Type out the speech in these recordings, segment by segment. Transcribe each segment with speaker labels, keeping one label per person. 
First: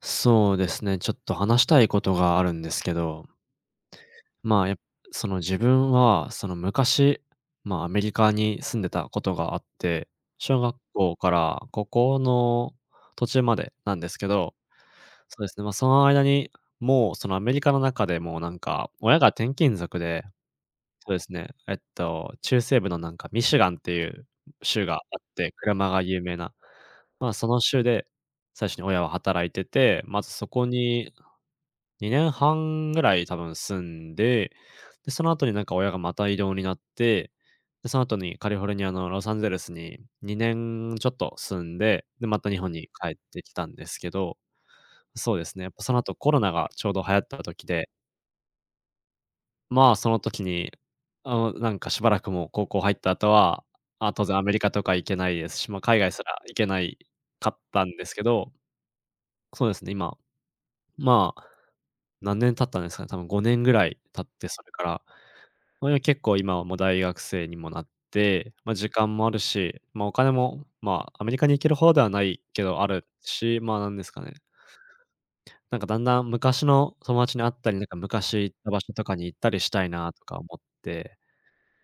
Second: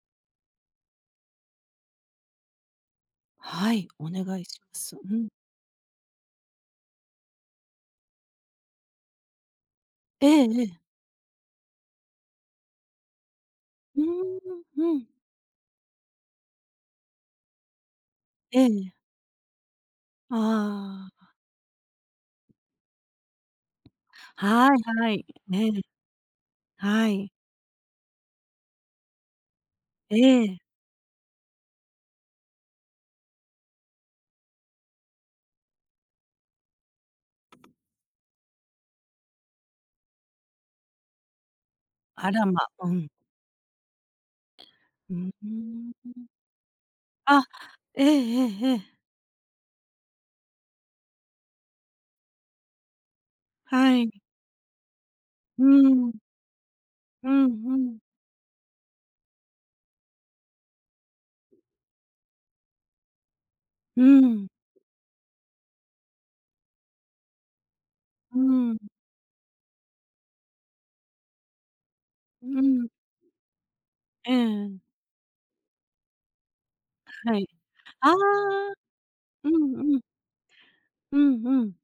Speaker 1: そうですね、ちょっと話したいことがあるんですけど、
Speaker 2: はい、お願いし
Speaker 1: ま
Speaker 2: ま
Speaker 1: あ、やっ
Speaker 2: す。う
Speaker 1: そ
Speaker 2: ん。
Speaker 1: の自分は、その昔、まあ、アメリカに住んでたことがあって、
Speaker 2: ええ
Speaker 1: 小
Speaker 2: え
Speaker 1: 学
Speaker 2: え。
Speaker 1: 校から高校の途中までなん
Speaker 2: うー
Speaker 1: ですけど、
Speaker 2: ん、うん。
Speaker 1: そうですね、まあ、その間に、もうそのアメリカの中でもうなん
Speaker 2: え
Speaker 1: か、
Speaker 2: え。
Speaker 1: 親が転勤族で、そうで
Speaker 2: あ
Speaker 1: すね、中西部のなんかミシガンっていう
Speaker 2: あ、はい
Speaker 1: 州があ
Speaker 2: は
Speaker 1: っ
Speaker 2: い。
Speaker 1: て、
Speaker 2: ええ、
Speaker 1: 車が有名な。
Speaker 2: は
Speaker 1: まあ、
Speaker 2: い。
Speaker 1: その州で最初に親は働いてて、
Speaker 2: え
Speaker 1: まずそ
Speaker 2: え。
Speaker 1: こに2年半ぐらい多分住んで、で、その後になんか親がまた異動になって、で、その後にカリフォルニアのロサンゼルスに2年ちょっと住んで、で、
Speaker 2: あ
Speaker 1: ま
Speaker 2: ら
Speaker 1: た日
Speaker 2: ま、
Speaker 1: 本に
Speaker 2: うん。
Speaker 1: 帰ってきたんですけど、
Speaker 2: うー
Speaker 1: そうですね、やっぱそ
Speaker 2: ん。
Speaker 1: の後コロナがちょうど流行った
Speaker 2: あ、
Speaker 1: 時で、
Speaker 2: ええええええ。
Speaker 1: まあ、その時に、あの、なんかしばらくもう高校入った後は、
Speaker 2: は
Speaker 1: あ、
Speaker 2: い。
Speaker 1: 当然アメリカとか行けないです
Speaker 2: う
Speaker 1: し、ま、海外
Speaker 2: ん。
Speaker 1: すら行けない
Speaker 2: うん
Speaker 1: かっ
Speaker 2: う
Speaker 1: たん
Speaker 2: ん。
Speaker 1: ですけど、そうですね、今、まあ、何年経ったんですかね、多分5年ぐらい
Speaker 2: う
Speaker 1: 経っ
Speaker 2: ん。
Speaker 1: て、それからそれが結構今はもう大学生にもなっ
Speaker 2: う
Speaker 1: て、まあ、
Speaker 2: ん。
Speaker 1: 時間もあるし、まあ、お金も、まあ、アメリカに行ける方ではない
Speaker 2: う
Speaker 1: けどあ
Speaker 2: ん。
Speaker 1: るし、まあ、なんですか
Speaker 2: え
Speaker 1: ね、
Speaker 2: え。
Speaker 1: なんかだんだん昔の友達
Speaker 2: は
Speaker 1: に
Speaker 2: い。
Speaker 1: 会ったり、なんか
Speaker 2: ああ、
Speaker 1: 昔行った場所とかに行っ
Speaker 2: う
Speaker 1: たりし
Speaker 2: ん
Speaker 1: たい
Speaker 2: う
Speaker 1: な
Speaker 2: ん。
Speaker 1: とか思って、
Speaker 2: うんうん。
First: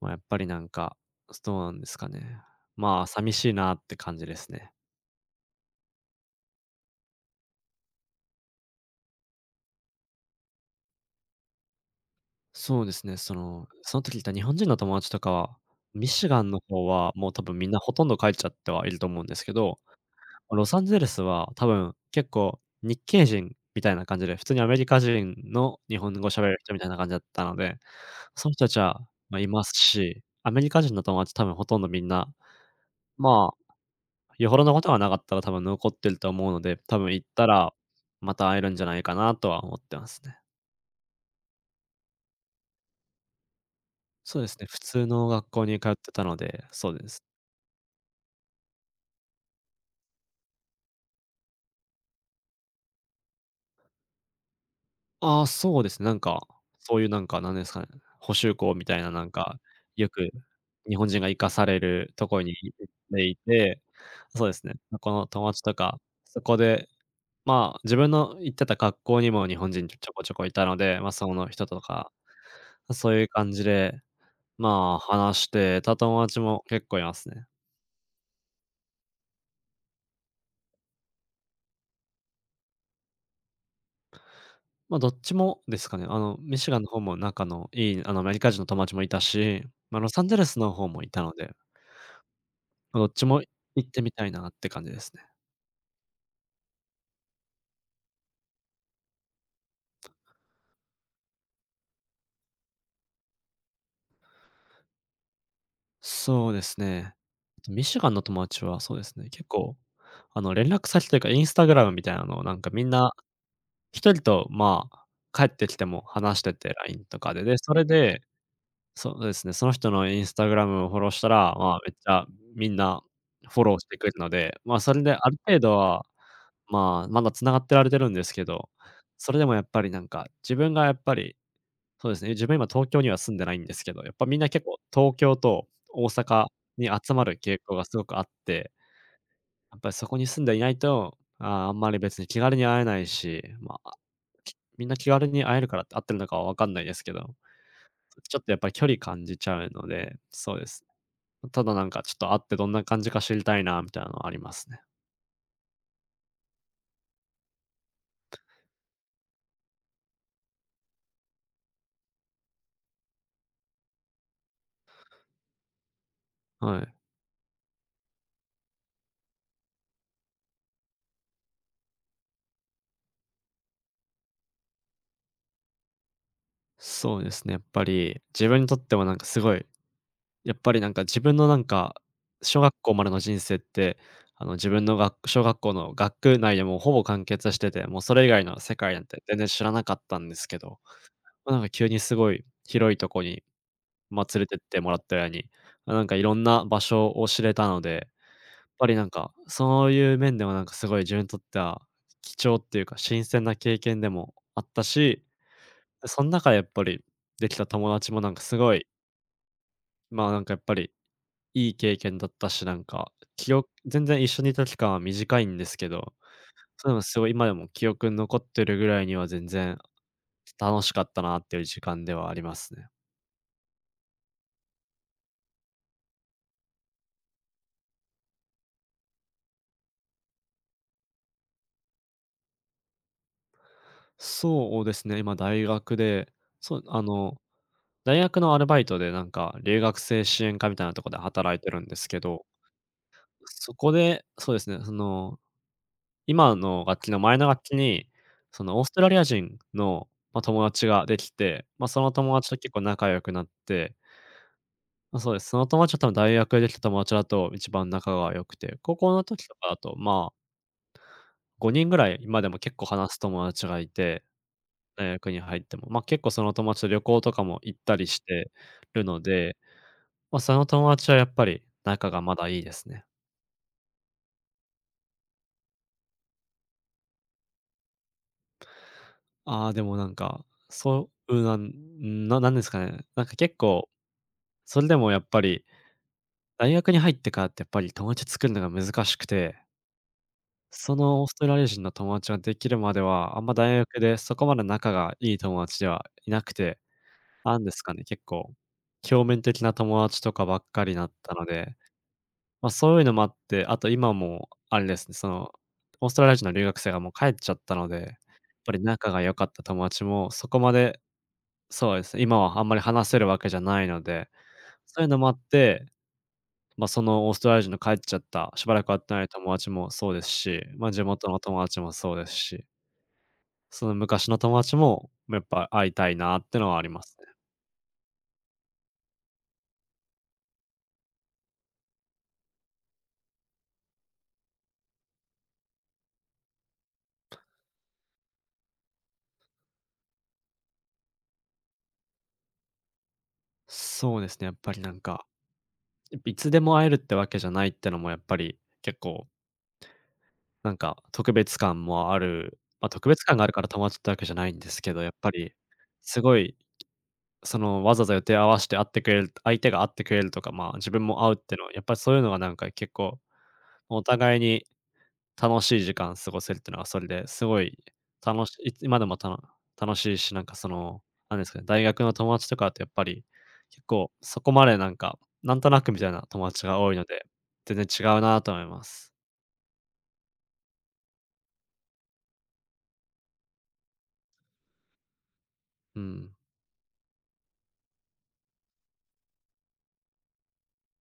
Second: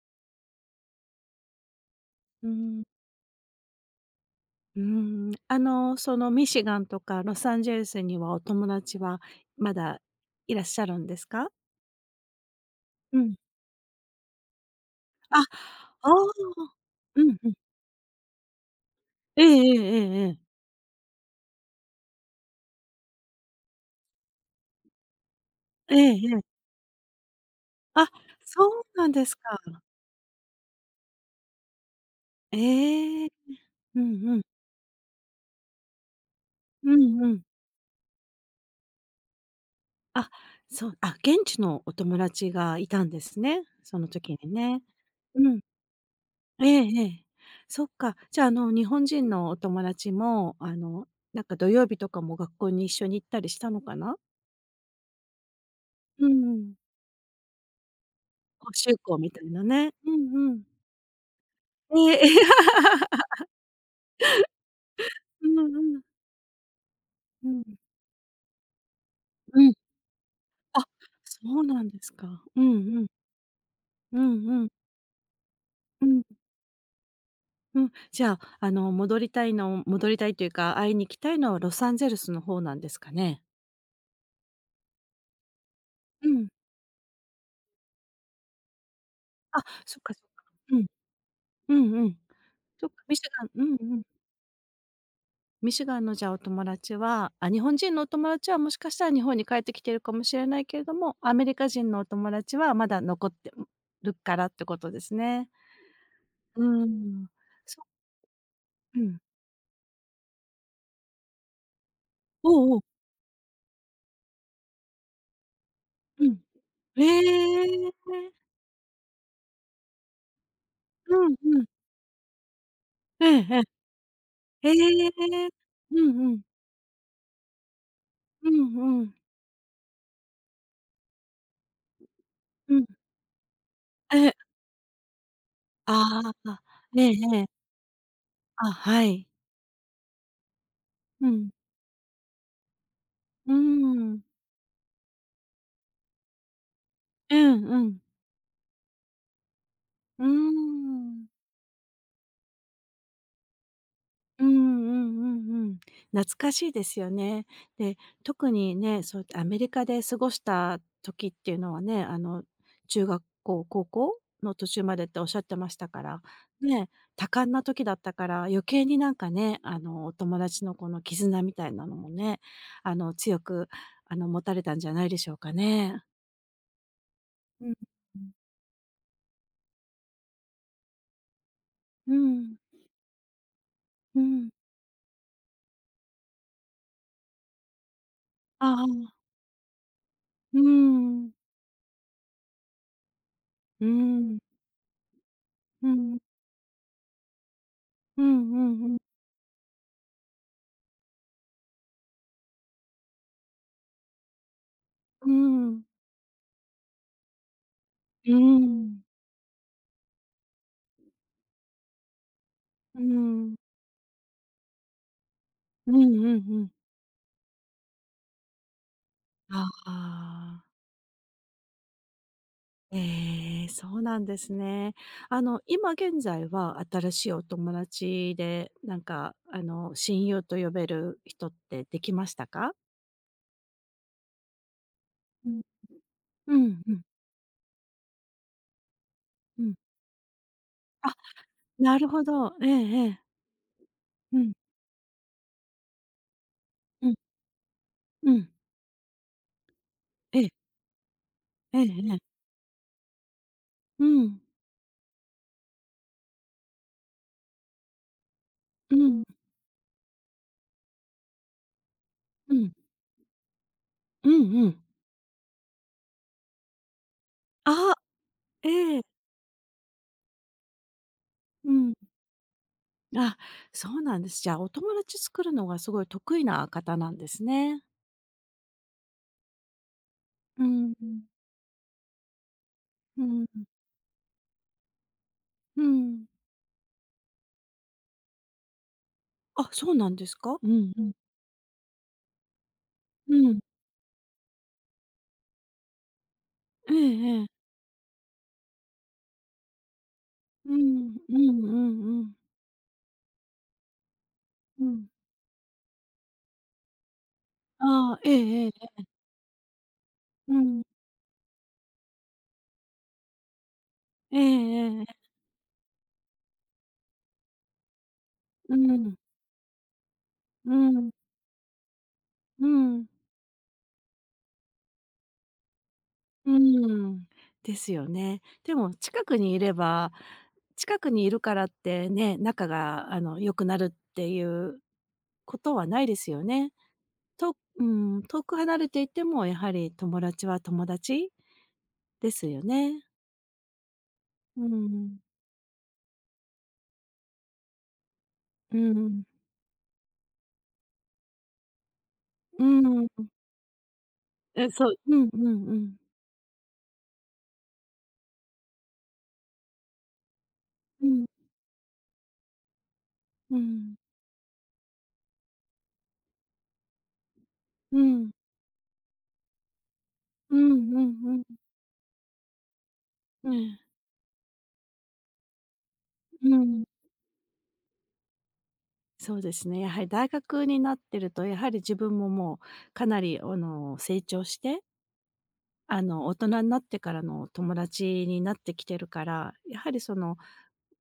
Speaker 1: まあ、やっぱりなんか、そうなんですかね。
Speaker 2: うーん。
Speaker 1: まあ、寂しいなって感じですね。
Speaker 2: うーん。そのミシガンとかロサンゼルスにはお友達はまだいらっしゃるんですか？
Speaker 1: そうですね、
Speaker 2: う
Speaker 1: そ
Speaker 2: ん。
Speaker 1: の、その時いた日本人の友達とか
Speaker 2: あ、
Speaker 1: は、ミ
Speaker 2: あ
Speaker 1: シガンの
Speaker 2: あ。
Speaker 1: 方は
Speaker 2: う
Speaker 1: もう
Speaker 2: ん
Speaker 1: 多
Speaker 2: うん。
Speaker 1: 分みんなほとんど帰っちゃってはいると思うんで
Speaker 2: え
Speaker 1: す
Speaker 2: え
Speaker 1: け
Speaker 2: ええ
Speaker 1: ど、
Speaker 2: ええええ。
Speaker 1: ロサンゼルスは多分、結構日系人みたいな感じで、普通にアメリカ人の
Speaker 2: え
Speaker 1: 日本
Speaker 2: え
Speaker 1: 語
Speaker 2: え
Speaker 1: 喋れる
Speaker 2: え。
Speaker 1: 人みたいな感じだったので、
Speaker 2: あ、
Speaker 1: その
Speaker 2: そ
Speaker 1: 人たち
Speaker 2: う
Speaker 1: は、
Speaker 2: なんです
Speaker 1: ま、い
Speaker 2: か。
Speaker 1: ますし、アメリカ人の友達多分ほとんどみんな、
Speaker 2: ええ。
Speaker 1: まあ、
Speaker 2: うんうん。
Speaker 1: よほどのことがなかったら多分残ってると思うので、
Speaker 2: う
Speaker 1: 多分
Speaker 2: ん
Speaker 1: 行っ
Speaker 2: うん。
Speaker 1: たら、また会えるんじゃないかなとは思ってます
Speaker 2: あ、
Speaker 1: ね。
Speaker 2: そう、あ、現地のお友達がいたんですね、その時
Speaker 1: そうで
Speaker 2: に
Speaker 1: すね、普
Speaker 2: ね。
Speaker 1: 通の
Speaker 2: う
Speaker 1: 学
Speaker 2: ん。
Speaker 1: 校に通ってたので、
Speaker 2: ええ
Speaker 1: そう
Speaker 2: え
Speaker 1: です
Speaker 2: え。
Speaker 1: ね。
Speaker 2: そっか、じゃあ、日本人のお友達も、なんか土曜日とかも学校に一緒に行ったりしたのかな？
Speaker 1: ああ、そうですね。なん
Speaker 2: う
Speaker 1: か、
Speaker 2: ん。
Speaker 1: そういうなんか、なんですかね、補修
Speaker 2: 講
Speaker 1: 校みた
Speaker 2: 習
Speaker 1: いな
Speaker 2: 校
Speaker 1: なん
Speaker 2: みたい
Speaker 1: か、
Speaker 2: なね。
Speaker 1: よ
Speaker 2: う
Speaker 1: く
Speaker 2: んうん。
Speaker 1: 日本人が生かされる
Speaker 2: ええ。
Speaker 1: とこに行って いて、そうですね、まこの友
Speaker 2: う
Speaker 1: 達と
Speaker 2: んう
Speaker 1: か、
Speaker 2: ん。
Speaker 1: そこで、
Speaker 2: うん。
Speaker 1: まあ、自分の行ってた学校にも日
Speaker 2: う
Speaker 1: 本
Speaker 2: ん。
Speaker 1: 人ちょこちょこいたの
Speaker 2: あ、
Speaker 1: で、まあ、そ
Speaker 2: そ
Speaker 1: の
Speaker 2: う
Speaker 1: 人と
Speaker 2: なんで
Speaker 1: か、
Speaker 2: すか。うんうん。
Speaker 1: そういう感じで、
Speaker 2: うんうん。
Speaker 1: まあ、話してた
Speaker 2: うん
Speaker 1: 友達も結構いますね。
Speaker 2: うん。じゃあ、戻りたいの戻りたいというか、会いに行きたいのはロサンゼルスの方なんですかね？
Speaker 1: まあ、どっちもですかね。あ
Speaker 2: う
Speaker 1: の、
Speaker 2: ん。
Speaker 1: ミシガンの方も仲のいい、あの、アメリカ人の友達もいた
Speaker 2: あ、
Speaker 1: し、ま
Speaker 2: そ
Speaker 1: あ、
Speaker 2: っ
Speaker 1: ロ
Speaker 2: かそ
Speaker 1: サ
Speaker 2: っ
Speaker 1: ンゼル
Speaker 2: か。
Speaker 1: スの
Speaker 2: うん。
Speaker 1: 方もいたので。
Speaker 2: うんうん。そっ
Speaker 1: ま
Speaker 2: か、
Speaker 1: どっ
Speaker 2: ミシ
Speaker 1: ちも
Speaker 2: ガンうん
Speaker 1: 行っ
Speaker 2: う
Speaker 1: て
Speaker 2: ん。
Speaker 1: みたいなって感じですね。
Speaker 2: ミシガンのじゃあ、お友達はあ、日本人のお友達はもしかしたら日本に帰ってきてるかもしれないけれども、アメリカ人のお友達はまだ残ってるからってことですね。
Speaker 1: そう
Speaker 2: う
Speaker 1: です
Speaker 2: ー
Speaker 1: ね。
Speaker 2: ん。そ
Speaker 1: ミシガンの友達はそう
Speaker 2: う
Speaker 1: です
Speaker 2: ん。
Speaker 1: ね、結構、あの、連絡先というか、インスタグラムみたいなのをなんか
Speaker 2: おおお
Speaker 1: みんな一人と、まあ、帰ってきても
Speaker 2: う
Speaker 1: 話
Speaker 2: ん。
Speaker 1: してて、
Speaker 2: え
Speaker 1: LINE とかで。で、それ
Speaker 2: え。
Speaker 1: で、そうですね、その人のインスタグラムをフォロー
Speaker 2: う
Speaker 1: した
Speaker 2: ん
Speaker 1: ら、
Speaker 2: うん。
Speaker 1: まあ、めっちゃみんな
Speaker 2: ええ
Speaker 1: フ
Speaker 2: え
Speaker 1: ォローしてくれるので、
Speaker 2: え。
Speaker 1: まあ、それ
Speaker 2: へ
Speaker 1: である
Speaker 2: え。
Speaker 1: 程度
Speaker 2: う
Speaker 1: は、
Speaker 2: んうん。
Speaker 1: まあ、まだ繋がってられてるんですけ
Speaker 2: う
Speaker 1: ど、
Speaker 2: んうん。
Speaker 1: それでもやっぱりなんか、自分がやっぱりそうですね。自分今
Speaker 2: うん。
Speaker 1: 東京には住んでないんですけど、やっぱ
Speaker 2: ええ。
Speaker 1: みんな結構東京と大
Speaker 2: あ
Speaker 1: 阪
Speaker 2: あ。
Speaker 1: に
Speaker 2: え
Speaker 1: 集
Speaker 2: え
Speaker 1: まる
Speaker 2: ええ。
Speaker 1: 傾向がすごくあって、
Speaker 2: あ、はい。
Speaker 1: やっぱりそこに住んでいないと、
Speaker 2: うん。
Speaker 1: あーあんまり別に気軽に会えないし、
Speaker 2: うー
Speaker 1: まあ、
Speaker 2: ん。
Speaker 1: きみんな気軽に会えるからって合ってるのかはわかんないですけど、
Speaker 2: うんうん。
Speaker 1: ちょっとやっぱり距離感じちゃうので、
Speaker 2: うー
Speaker 1: そうです。
Speaker 2: ん。
Speaker 1: ただなんかちょっと会ってどんな感じか知りたいなみたいなのはあり
Speaker 2: うんう
Speaker 1: ますね。
Speaker 2: んうんうん。懐かしいですよね。で、特にね、そうやってアメリカで過ごした時っていうのはね、中学校、高校の途中までっておっしゃってましたから、
Speaker 1: は
Speaker 2: ね、
Speaker 1: い。
Speaker 2: 多感な時だったから余計になんかね、お友達のこの絆みたいなのもね、強く、持たれたんじゃないでしょうかね。
Speaker 1: そうですね、やっ
Speaker 2: うん、
Speaker 1: ぱ
Speaker 2: う
Speaker 1: り
Speaker 2: ん。
Speaker 1: 自分にとってもなんかすごいやっぱりなんか自分のなんか、
Speaker 2: うん、
Speaker 1: 小学校までの人生って、
Speaker 2: う
Speaker 1: あ
Speaker 2: ん。
Speaker 1: の自分のが小学校の学区内でもうほぼ完結してて、もうそれ以外の世
Speaker 2: あ
Speaker 1: 界なんて
Speaker 2: あ、
Speaker 1: 全然知らなかったんですけ
Speaker 2: う
Speaker 1: ど、
Speaker 2: ん。
Speaker 1: ま、なんか急にすごい広いとこに、
Speaker 2: う
Speaker 1: ま、
Speaker 2: ん。
Speaker 1: 連れてってもらったように、
Speaker 2: う
Speaker 1: ま、なんか
Speaker 2: ん。
Speaker 1: いろんな場所を知れたので、やっ
Speaker 2: うんうん
Speaker 1: ぱ
Speaker 2: う
Speaker 1: り
Speaker 2: ん。
Speaker 1: なんか、そういう面でもなんかすごい自分にとっては、貴重っていうか新鮮な経験でもあったし、そん中でやっぱりできた友達もな
Speaker 2: う
Speaker 1: ん
Speaker 2: ー
Speaker 1: かすごい、
Speaker 2: ん。
Speaker 1: まあ、なんかやっぱりいい経験だったし、なん
Speaker 2: うー
Speaker 1: か、記
Speaker 2: ん。
Speaker 1: 憶全然一緒にいた期間は短いんですけ
Speaker 2: うんう
Speaker 1: ど、
Speaker 2: んうん。
Speaker 1: そういうのすごい今でも記憶に残ってるぐらいには全
Speaker 2: あ
Speaker 1: 然
Speaker 2: あ。
Speaker 1: 楽しかったなっていう時間ではありますね。
Speaker 2: ええ、そうなんですね。今現在は新しいお友達で、なんか、親友と呼べる人ってできましたか？
Speaker 1: そうですね、今
Speaker 2: うん。
Speaker 1: 大学で、
Speaker 2: う
Speaker 1: そ
Speaker 2: ん
Speaker 1: う、
Speaker 2: うん、
Speaker 1: あの、大学のアルバイトでなんか
Speaker 2: うん。
Speaker 1: 留学生支援課みたいなとこ
Speaker 2: あ、
Speaker 1: ろで働いてるんで
Speaker 2: な
Speaker 1: す
Speaker 2: る
Speaker 1: け
Speaker 2: ほ
Speaker 1: ど、
Speaker 2: ど。ええええ。
Speaker 1: そこで、
Speaker 2: う
Speaker 1: そ
Speaker 2: ん、
Speaker 1: うですね、その、今の楽
Speaker 2: う
Speaker 1: 器
Speaker 2: ん、
Speaker 1: の前の楽器に、
Speaker 2: うん。
Speaker 1: そのオーストラリア人の、
Speaker 2: え
Speaker 1: まあ、
Speaker 2: え、
Speaker 1: 友達ができて、
Speaker 2: ええ
Speaker 1: まあ、その
Speaker 2: ええ。
Speaker 1: 友達と結構仲良くなって
Speaker 2: うん、
Speaker 1: まあ、そうです。その友達は多分大学でできた友達だと一番仲が良くて、
Speaker 2: う
Speaker 1: 高校
Speaker 2: ん、
Speaker 1: の時とかだと、まあ、5人ぐらい今で
Speaker 2: う
Speaker 1: も
Speaker 2: ん、
Speaker 1: 結構話す友達がいて、
Speaker 2: うんうん。
Speaker 1: 大学に入っても、ま、あ結構その友達と旅行とかも行っ
Speaker 2: あ、
Speaker 1: たりして
Speaker 2: ええ、
Speaker 1: るので、ま、あその友達はやっぱり
Speaker 2: うん。
Speaker 1: 仲がまだいいですね。
Speaker 2: あ、そうなんです。じゃあ、お友達作るのがすごい得意な方なんですね。
Speaker 1: ああ、でもなんか、
Speaker 2: うん、
Speaker 1: なんですかね、
Speaker 2: う
Speaker 1: なんか
Speaker 2: ん、
Speaker 1: 結構、それでもやっぱり
Speaker 2: うん。
Speaker 1: 大学に入ってからってやっぱり友達作るのが難しくて
Speaker 2: あ、そうなんですか？うん
Speaker 1: そ
Speaker 2: うん。
Speaker 1: のオーストラリア人の友達ができるまで
Speaker 2: う
Speaker 1: は、あんま
Speaker 2: ん。
Speaker 1: 大学でそこまで仲がいい友達ではいなくて、
Speaker 2: えええ
Speaker 1: な
Speaker 2: え。
Speaker 1: んですかね、結構、表面的な友達とかばっ
Speaker 2: う
Speaker 1: かりだっ
Speaker 2: ん、
Speaker 1: た
Speaker 2: う
Speaker 1: の
Speaker 2: ん
Speaker 1: で、
Speaker 2: うんうん。
Speaker 1: まあ、そういうのもあって、あと今もあ
Speaker 2: う
Speaker 1: れで
Speaker 2: ん。
Speaker 1: すね、その、オーストラリア人の留学生がもう帰っちゃったので、や
Speaker 2: あ
Speaker 1: っ
Speaker 2: あ、えええ
Speaker 1: ぱり
Speaker 2: え。
Speaker 1: 仲が良かった友達もそ
Speaker 2: う
Speaker 1: こま
Speaker 2: ん。
Speaker 1: で、そうですね、今はあんまり話せるわけじゃないので、
Speaker 2: え
Speaker 1: そ
Speaker 2: ええ
Speaker 1: ういうの
Speaker 2: え。
Speaker 1: もあって、まあ、そのオーストラリア人の帰っちゃった、しば
Speaker 2: う
Speaker 1: らく
Speaker 2: ん、う
Speaker 1: 会って
Speaker 2: ん、
Speaker 1: ない友達もそうですし、まあ、地元の友達もそうですし
Speaker 2: うん、
Speaker 1: その昔の友達も、やっぱ会いたいなっ
Speaker 2: う
Speaker 1: てのはあります
Speaker 2: ん。
Speaker 1: ね。
Speaker 2: ですよね。でも近くにいれば、近くにいるからってね、仲が良くなるっていうことはないですよね。うん、遠く離れていても、やはり友達は友達ですよね。
Speaker 1: そうですね、やっ
Speaker 2: う
Speaker 1: ぱりなん
Speaker 2: ん。
Speaker 1: か、やっぱいつでも会えるってわけじゃないってのもやっぱり
Speaker 2: う
Speaker 1: 結
Speaker 2: ん。
Speaker 1: 構なんか特別感もある、
Speaker 2: う
Speaker 1: まあ、特
Speaker 2: ん。
Speaker 1: 別感があるから友達ってわけじゃないんで
Speaker 2: え、
Speaker 1: す
Speaker 2: そ
Speaker 1: け
Speaker 2: う。
Speaker 1: ど、やっ
Speaker 2: うん
Speaker 1: ぱ
Speaker 2: う
Speaker 1: り
Speaker 2: んうん。
Speaker 1: すごい、そのわざわざ予定合わして会ってくれる相手が会ってくれるとか、まあ、自
Speaker 2: う
Speaker 1: 分
Speaker 2: ん。
Speaker 1: も会うってのは、やっぱりそういうのがなんか結構
Speaker 2: うん。
Speaker 1: お互いに楽しい時間過ごせるっていうのはそれですごい
Speaker 2: うん。
Speaker 1: 楽しいいつ今でもたの楽しいし、なんか
Speaker 2: う
Speaker 1: そ
Speaker 2: ん
Speaker 1: の、
Speaker 2: う
Speaker 1: なん
Speaker 2: ん
Speaker 1: ですかね、大学の友達とかだとやっぱり、
Speaker 2: うん。え
Speaker 1: 結
Speaker 2: え。
Speaker 1: 構そこまでなんか、なんとなくみたいな
Speaker 2: う
Speaker 1: 友達が
Speaker 2: ん。
Speaker 1: 多いので、全然違うなと思います。
Speaker 2: そうですね。やはり大学になってると、やはり自分ももうかなり、成長して
Speaker 1: うん。
Speaker 2: 大人になってからの友達になってきてるから、やはりその、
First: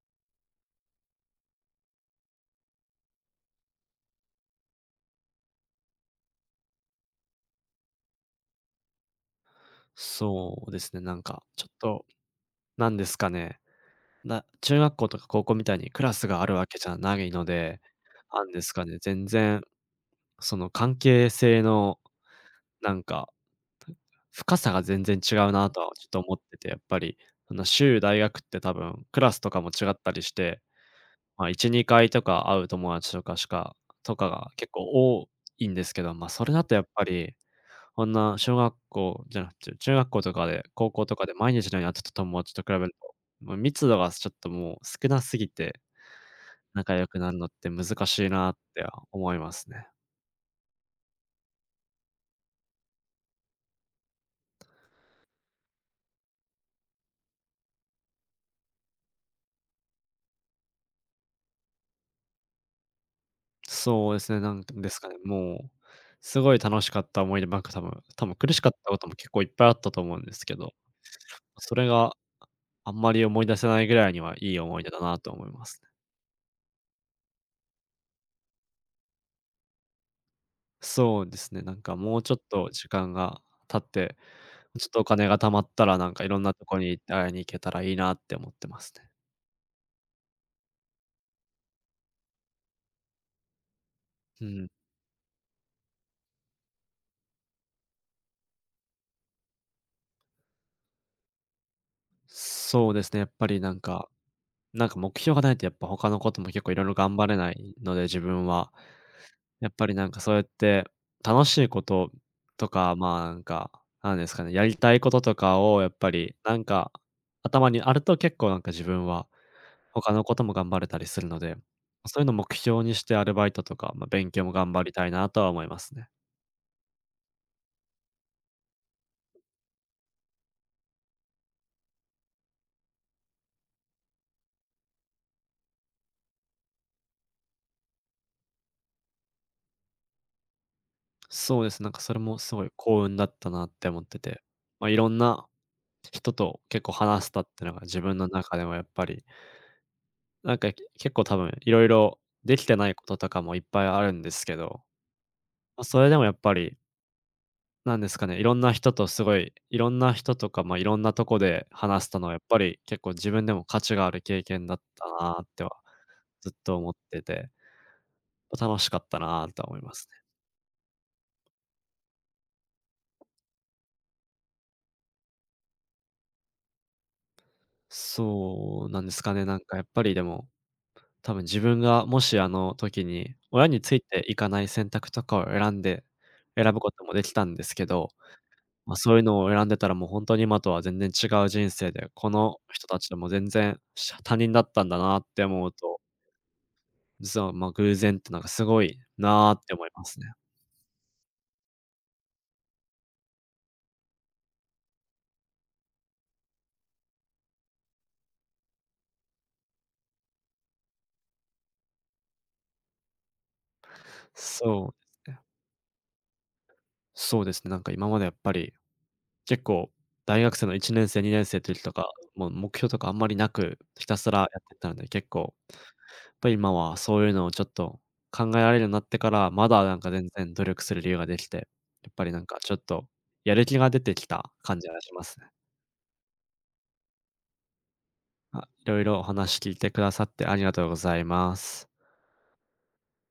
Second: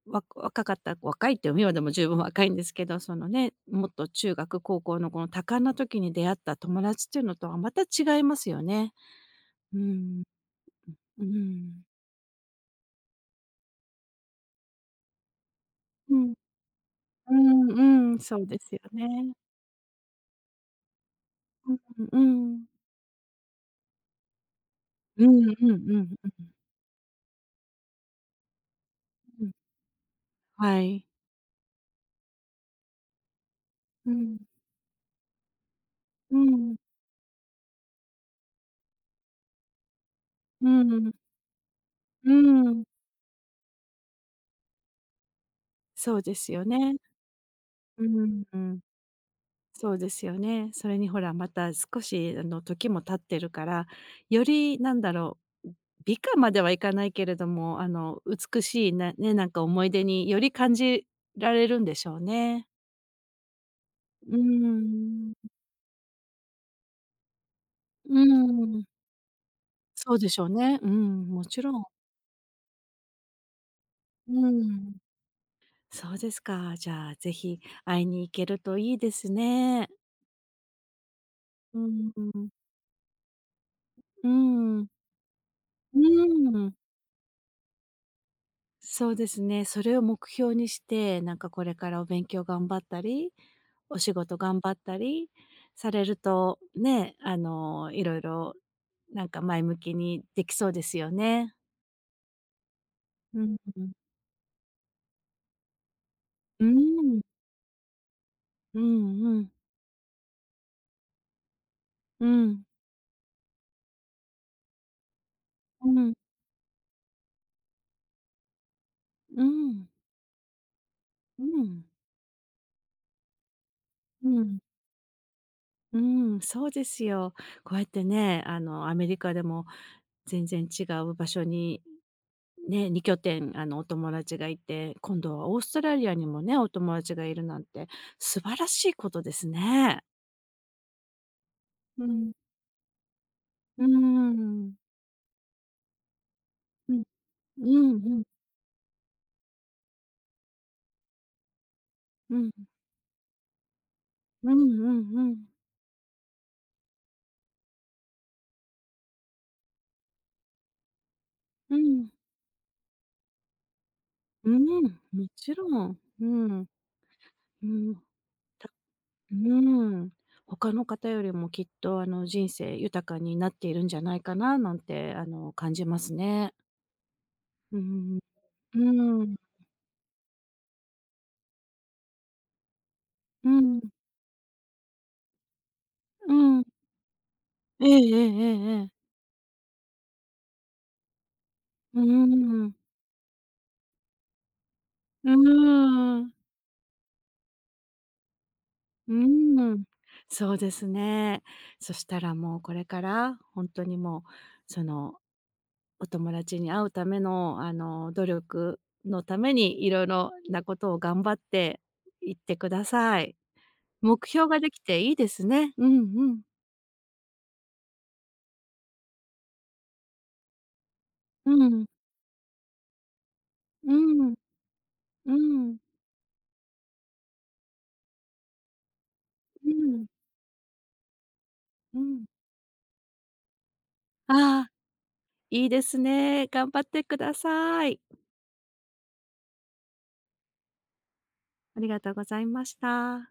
Speaker 2: わ若かった若いって今でも十分若いんですけど、そのね、もっと中学、高校のこの多感な時に出会った友達っていうのとはまた違いますよね。うん、
Speaker 1: そうですね、なん
Speaker 2: う
Speaker 1: かちょっ
Speaker 2: ん。
Speaker 1: と、なんですかね、中学校とか高校みたいにクラ
Speaker 2: う
Speaker 1: ス
Speaker 2: ん。
Speaker 1: があるわけじゃない
Speaker 2: う
Speaker 1: ので、
Speaker 2: ん、うん、そ
Speaker 1: な
Speaker 2: う
Speaker 1: ん
Speaker 2: で
Speaker 1: です
Speaker 2: すよ
Speaker 1: かね、全
Speaker 2: ね。
Speaker 1: 然その関係性の
Speaker 2: うん、うん。
Speaker 1: なんか深さが全然
Speaker 2: う
Speaker 1: 違
Speaker 2: ん
Speaker 1: う
Speaker 2: うん
Speaker 1: なとは
Speaker 2: う
Speaker 1: ちょっ
Speaker 2: ん
Speaker 1: と
Speaker 2: うん
Speaker 1: 思ってて、やっぱり、その州、大学って多分クラス
Speaker 2: う
Speaker 1: と
Speaker 2: ん。
Speaker 1: かも違ったりして、
Speaker 2: はい。
Speaker 1: ま、1、2回とか会う友達
Speaker 2: う
Speaker 1: とか
Speaker 2: ん。
Speaker 1: が結構多いんですけど、まあ、
Speaker 2: う
Speaker 1: それだと
Speaker 2: ん。
Speaker 1: やっぱり、こんな小学校じゃなくて、中学校とかで、
Speaker 2: う
Speaker 1: 高校
Speaker 2: ん。
Speaker 1: とかで毎日のように会ってた
Speaker 2: う
Speaker 1: 友達と比
Speaker 2: ん。
Speaker 1: べると、もう密度がちょっともう少なすぎて、
Speaker 2: そうですよ
Speaker 1: 仲
Speaker 2: ね。
Speaker 1: 良くなるのって難
Speaker 2: う
Speaker 1: しい
Speaker 2: ん、
Speaker 1: なっ
Speaker 2: うん。
Speaker 1: て思いますね。
Speaker 2: そうですよね。それにほら、また少しあの時も経ってるから、よりなんだろう、美化まではいかないけれども、美しいなね、なんか思い出により感じられるんでしょうね。
Speaker 1: そうです
Speaker 2: うー
Speaker 1: ね、なんですかね、
Speaker 2: ん。
Speaker 1: もう、すごい楽しかった思い出ばっか、多分
Speaker 2: う
Speaker 1: 多分苦しかっ
Speaker 2: ん。
Speaker 1: たことも結構いっぱいあったと思
Speaker 2: そ
Speaker 1: う
Speaker 2: う
Speaker 1: ん
Speaker 2: で
Speaker 1: で
Speaker 2: し
Speaker 1: す
Speaker 2: ょう
Speaker 1: けど、
Speaker 2: ね。うん、もちろ
Speaker 1: そ
Speaker 2: ん。
Speaker 1: れがあんまり思い出せないぐらいには
Speaker 2: う
Speaker 1: いい思い出
Speaker 2: ん。
Speaker 1: だなと思いますね。
Speaker 2: そうですか。じゃあ、ぜひ会いに行けるといいですね。
Speaker 1: そうですね、な
Speaker 2: う
Speaker 1: んか
Speaker 2: ん
Speaker 1: も
Speaker 2: う
Speaker 1: うちょっ
Speaker 2: ん。
Speaker 1: と時間が経って、
Speaker 2: うー
Speaker 1: ちょ
Speaker 2: ん。
Speaker 1: っとお金が貯まったら、
Speaker 2: う
Speaker 1: なんかいろん
Speaker 2: ー
Speaker 1: なと
Speaker 2: ん。
Speaker 1: こに行って会いに行けたらいいなって思ってますね。
Speaker 2: そうですね。それを目標にして、なんかこれからお勉強頑張ったり、お仕事
Speaker 1: う
Speaker 2: 頑
Speaker 1: ん。
Speaker 2: 張ったりされると、ね、いろいろなんか前向きにできそうですよね。
Speaker 1: そうですね、やっ
Speaker 2: う
Speaker 1: ぱ
Speaker 2: ん、
Speaker 1: りな
Speaker 2: う
Speaker 1: ん
Speaker 2: ん。
Speaker 1: かなんか目標がないとやっぱ他のことも結
Speaker 2: うー
Speaker 1: 構いろいろ頑
Speaker 2: ん。
Speaker 1: 張れないので、自分は。
Speaker 2: うんうん
Speaker 1: やっぱりなんかそうやって、楽しいこと
Speaker 2: うん。
Speaker 1: とか、まあ、なんか、なんですかね、やりたいこととかを
Speaker 2: う
Speaker 1: やっぱ
Speaker 2: ん。
Speaker 1: り、なんか、頭にあると結構なんか自分は、
Speaker 2: うん。
Speaker 1: 他のことも頑張れたりするの
Speaker 2: う
Speaker 1: で、
Speaker 2: ん。
Speaker 1: そういうのを目標にしてアルバイトとか、まあ、勉
Speaker 2: う
Speaker 1: 強も
Speaker 2: ん。
Speaker 1: 頑張りたいなとは思います
Speaker 2: う
Speaker 1: ね。
Speaker 2: ん、そうですよ。こうやってね、アメリカでも全然違う場所に、ね、2拠点お友達がいて、今度はオーストラリアにもね、お友達がいるなんて素晴らしいことですね。
Speaker 1: そうです、なんか
Speaker 2: う
Speaker 1: それ
Speaker 2: ん。
Speaker 1: もすごい幸運だったなっ
Speaker 2: うー
Speaker 1: て思ってて、
Speaker 2: ん。
Speaker 1: まあ、いろんな人と結構
Speaker 2: うん。
Speaker 1: 話したって
Speaker 2: う
Speaker 1: のが
Speaker 2: ん
Speaker 1: 自分
Speaker 2: うん。
Speaker 1: の中でもやっぱり、なんか、結構多分いろいろ
Speaker 2: うん。
Speaker 1: できてないこととかもいっぱいあるんです
Speaker 2: うん
Speaker 1: けど、
Speaker 2: うんうん。
Speaker 1: ま、それでもやっぱり、なんですかね、いろんな人とすごい、いろんな人とか、ま、いろんなとこで
Speaker 2: う
Speaker 1: 話せ
Speaker 2: ん。
Speaker 1: たのはやっぱり結構自分でも価値がある経
Speaker 2: う
Speaker 1: 験だっ
Speaker 2: ん、
Speaker 1: た
Speaker 2: も
Speaker 1: なっ
Speaker 2: ち
Speaker 1: て
Speaker 2: ろ
Speaker 1: は
Speaker 2: ん。う
Speaker 1: ずっ
Speaker 2: ん。
Speaker 1: と思ってて、
Speaker 2: うん。
Speaker 1: ま、楽しかった
Speaker 2: う
Speaker 1: なとは思いま
Speaker 2: ー
Speaker 1: す
Speaker 2: ん。
Speaker 1: ね。
Speaker 2: 他の方よりもきっと、人生豊かになっているんじゃないかななんて、感じますね。うんう
Speaker 1: そ
Speaker 2: ん
Speaker 1: う
Speaker 2: う
Speaker 1: なんで
Speaker 2: ん。
Speaker 1: す
Speaker 2: う
Speaker 1: か
Speaker 2: ん。
Speaker 1: ね、なんかやっぱりでも、多分自分がもしあの時に親についていかない選ぶこともできたんですけ
Speaker 2: えええ
Speaker 1: ど、
Speaker 2: えええええ。
Speaker 1: ま、そういうのを選んでたらもうほんとに今とは全然違う人生
Speaker 2: うー
Speaker 1: で、この
Speaker 2: ん。
Speaker 1: 人たちとも全然しゃ他人だったんだなっ
Speaker 2: うー
Speaker 1: て思うと
Speaker 2: ん。
Speaker 1: 実は、まあ、偶然ってなんかすごい
Speaker 2: う
Speaker 1: なって
Speaker 2: ーん。
Speaker 1: 思いますね。
Speaker 2: そうですね。そしたらもうこれから、ほんとにもう、その、お友達に会うための、努力のために色々なことを頑張っていってください。目標ができ
Speaker 1: そう
Speaker 2: ていいで
Speaker 1: ですね。
Speaker 2: すね。うんうん。
Speaker 1: そうですね、なんか今までやっぱり、結構大学生の1年生、2年
Speaker 2: う
Speaker 1: 生の時
Speaker 2: ん。
Speaker 1: とか、もう目標とかあんまりなく、
Speaker 2: う
Speaker 1: ひたす
Speaker 2: ん。
Speaker 1: らやってたので、結
Speaker 2: う
Speaker 1: 構、や
Speaker 2: ん。
Speaker 1: っぱり今はそういうのをちょっと考えられるようになってから、ま
Speaker 2: う
Speaker 1: だなん
Speaker 2: ん。
Speaker 1: か全然努力する理由ができて、
Speaker 2: う
Speaker 1: やっぱ
Speaker 2: ん。
Speaker 1: りなんかちょっと、やる気が出てきた
Speaker 2: ああ、
Speaker 1: 感じがしますね。
Speaker 2: いいですね。頑張ってください。
Speaker 1: あ、いろいろお話聞いてくださってありがとうございま
Speaker 2: あり
Speaker 1: す。
Speaker 2: がとうございました。